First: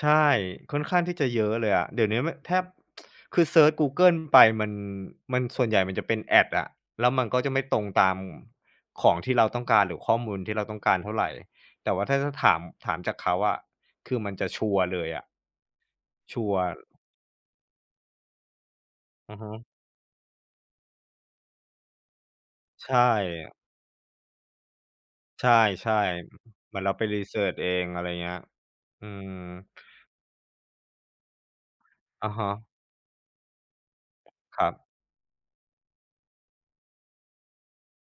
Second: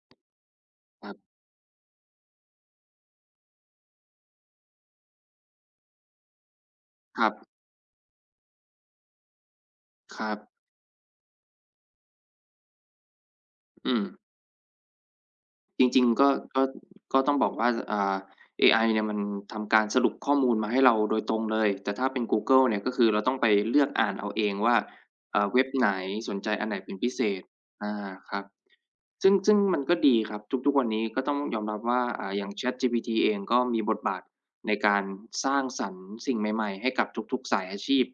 ใช่ ค่อนข้างครทัี่บ จะเยอะเลยอะ เดี๋ยวเนี้ยไม่ แทบ คือเซิร์ชกูเกิลไปมัน มันส่วนใหญ่มันจะเป็น Ads อะ แล้วคมัรนักบ ็จะไม่ตรงตามของที่เราต้องการ หรือข้อครมัูลบ ที่เราต้องการเท่าไร แต่ว่าถ้า ถ้าถาม ถามจากเขาอะ อืคืม อมันจะชัวร์เลยอะ จริง ๆ ก็ ชัวกร็ ์ ก็ต้องบอกว่า อ่า เอไอเนี่ย มันอือฮทึ ำการสรุปข้อมูลมาให้เราโดยตรงเลย แต่ถ้าเป็นกูเกิลเนี่ย ใชก็คือเราต้องไป่ เลือกอ่านเอาเองว่า อ่ใชา ่ เว็บไๆ หน? อ สนใจอันไเหหมนือนเเปร็านไป พิรีเศเซิษ? ร์ช เออง อะไรา เงี้ครย ับ อืซึ่ม ง ซึ่งมันก็ดีครับ ทุก ทุกวันนี้ก็ต้องยอมรับว่า อ่อะา ฮอย่าง ะ ChatGPT เอง ก็มีบทบาทครัในบ การสร้างสรรค์สิ่งใหม่ ๆ ให้กับทุก ๆ สายอาชีพ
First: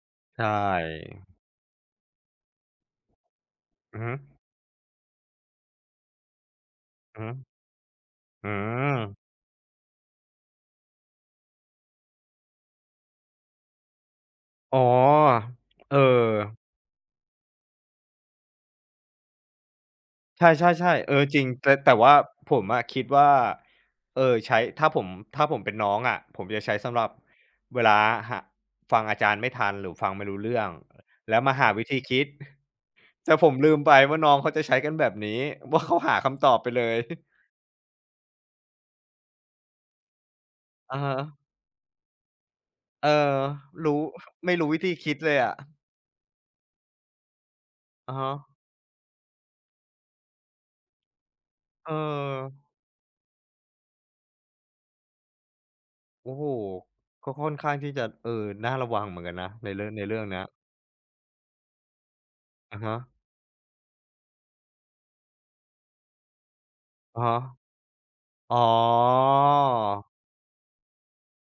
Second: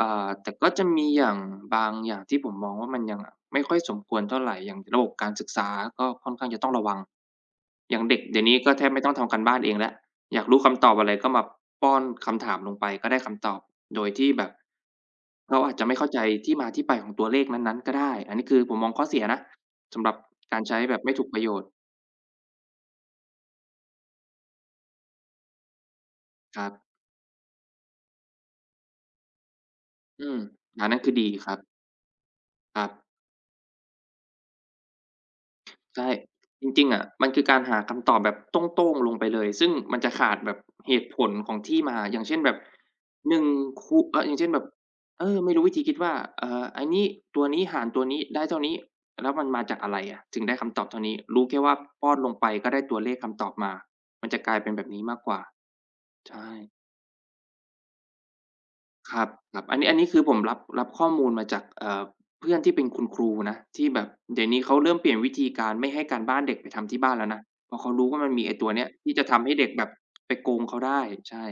อ่า ใชแต่ก็จะมีอย่ ่างบางอย่างที่ผมมองว่า มันยังไม่ค่อยสอืมอฮคึ วรเท่าไร อย่างระบบการศึกษาก็ค่อนข้างจะต้องระวัง อือฮึ อย่างเด็กเดี๋ยอวืนี้ก็แทบไม่ต้องม ทำการบ้านเองแล้ว อยากรู้คำตอบอะไร ก็มาป้อนคำถามลงไป ก็ได้คำตอบโดยที่แบบอ๋อ เราอาจจะไเมอ่อ เข้าใจที่มาที่ไปของตัวเลขนั้น ๆ ก็ได้ อันนี้คือผมมองข้อเสียนะ สำหรับใการใช้ชแ่ บๆ บๆ ไมเ่อถอูกปจรระิโง ยชนแต์ ่ แต่ว่าผมอะคิดว่า เออ ใช้ ถ้าผม ถ้าผมเป็นน้องอะ ผมจคะรัใช้บ สำหรับเวลาหา ฟังอาจารย์ไม่ทัน หรือฟังไอืม่รูม ้เรื่อง อันนั้นคือดีแล้วครมัาบ หาวิธีคิด ครับ แต่ผมลืมไปว่า น้องเขาจะใช้กันแบบนี้ ว่าเขา ใช่ หาคำตอบไจปเลริง ๆ ย อะ มันคือการหาคำตอบแบบโต้ง ๆ ลงไปเลย ซึ่งมันจะขาดแบบเอหะตฮุผละ ของที่มา อย่างเช่นแบบ เออ 1 ครูู ้ อ อะ อย่างเช่ไมน่แบรู้บ วิธีคิดเอเล่ยอ ไอมะ ่รู้วิธีคิดว่า เอ่อ อันนี้ ตัวนี้หารตัวอะนี้ฮได้ะ เท่านี้ แล้วมันมาจากอะไรอะ? ถึงได้คำตอบเท่านี้ รู้แค่ว่าป้อนลงไปเออ ก็ได้ตัวเลขคำตอบมา มันจะกลายเป็นแบบนี้มากกว่า โอใ้ชโฮ ่ ก็ค่อนข้างที่จะ เออ น่าระวังคเหมรือนกันนะับ ในๆ อันเรนืี่้ อง อันในนี้เรคืื่อองผเนีม้ย รับ รับข้อมูลมาจาก เอ่อ เพื่อนทีอ่เะป็นฮคุณะ ครูนะ ที่แบบเดี๋ยวนี้เขาเริ่มเปลี่ยนวิธีการไม่ให้การบ้านเด็กไปทำที่บ้านอแะล้ฮวะ นะ เพราะเขารู้ว่ามันมีไออ้๋อ ตัวเนี้ยที่จะทำให้เด็กแบบไปโกงเขาได้ ใช่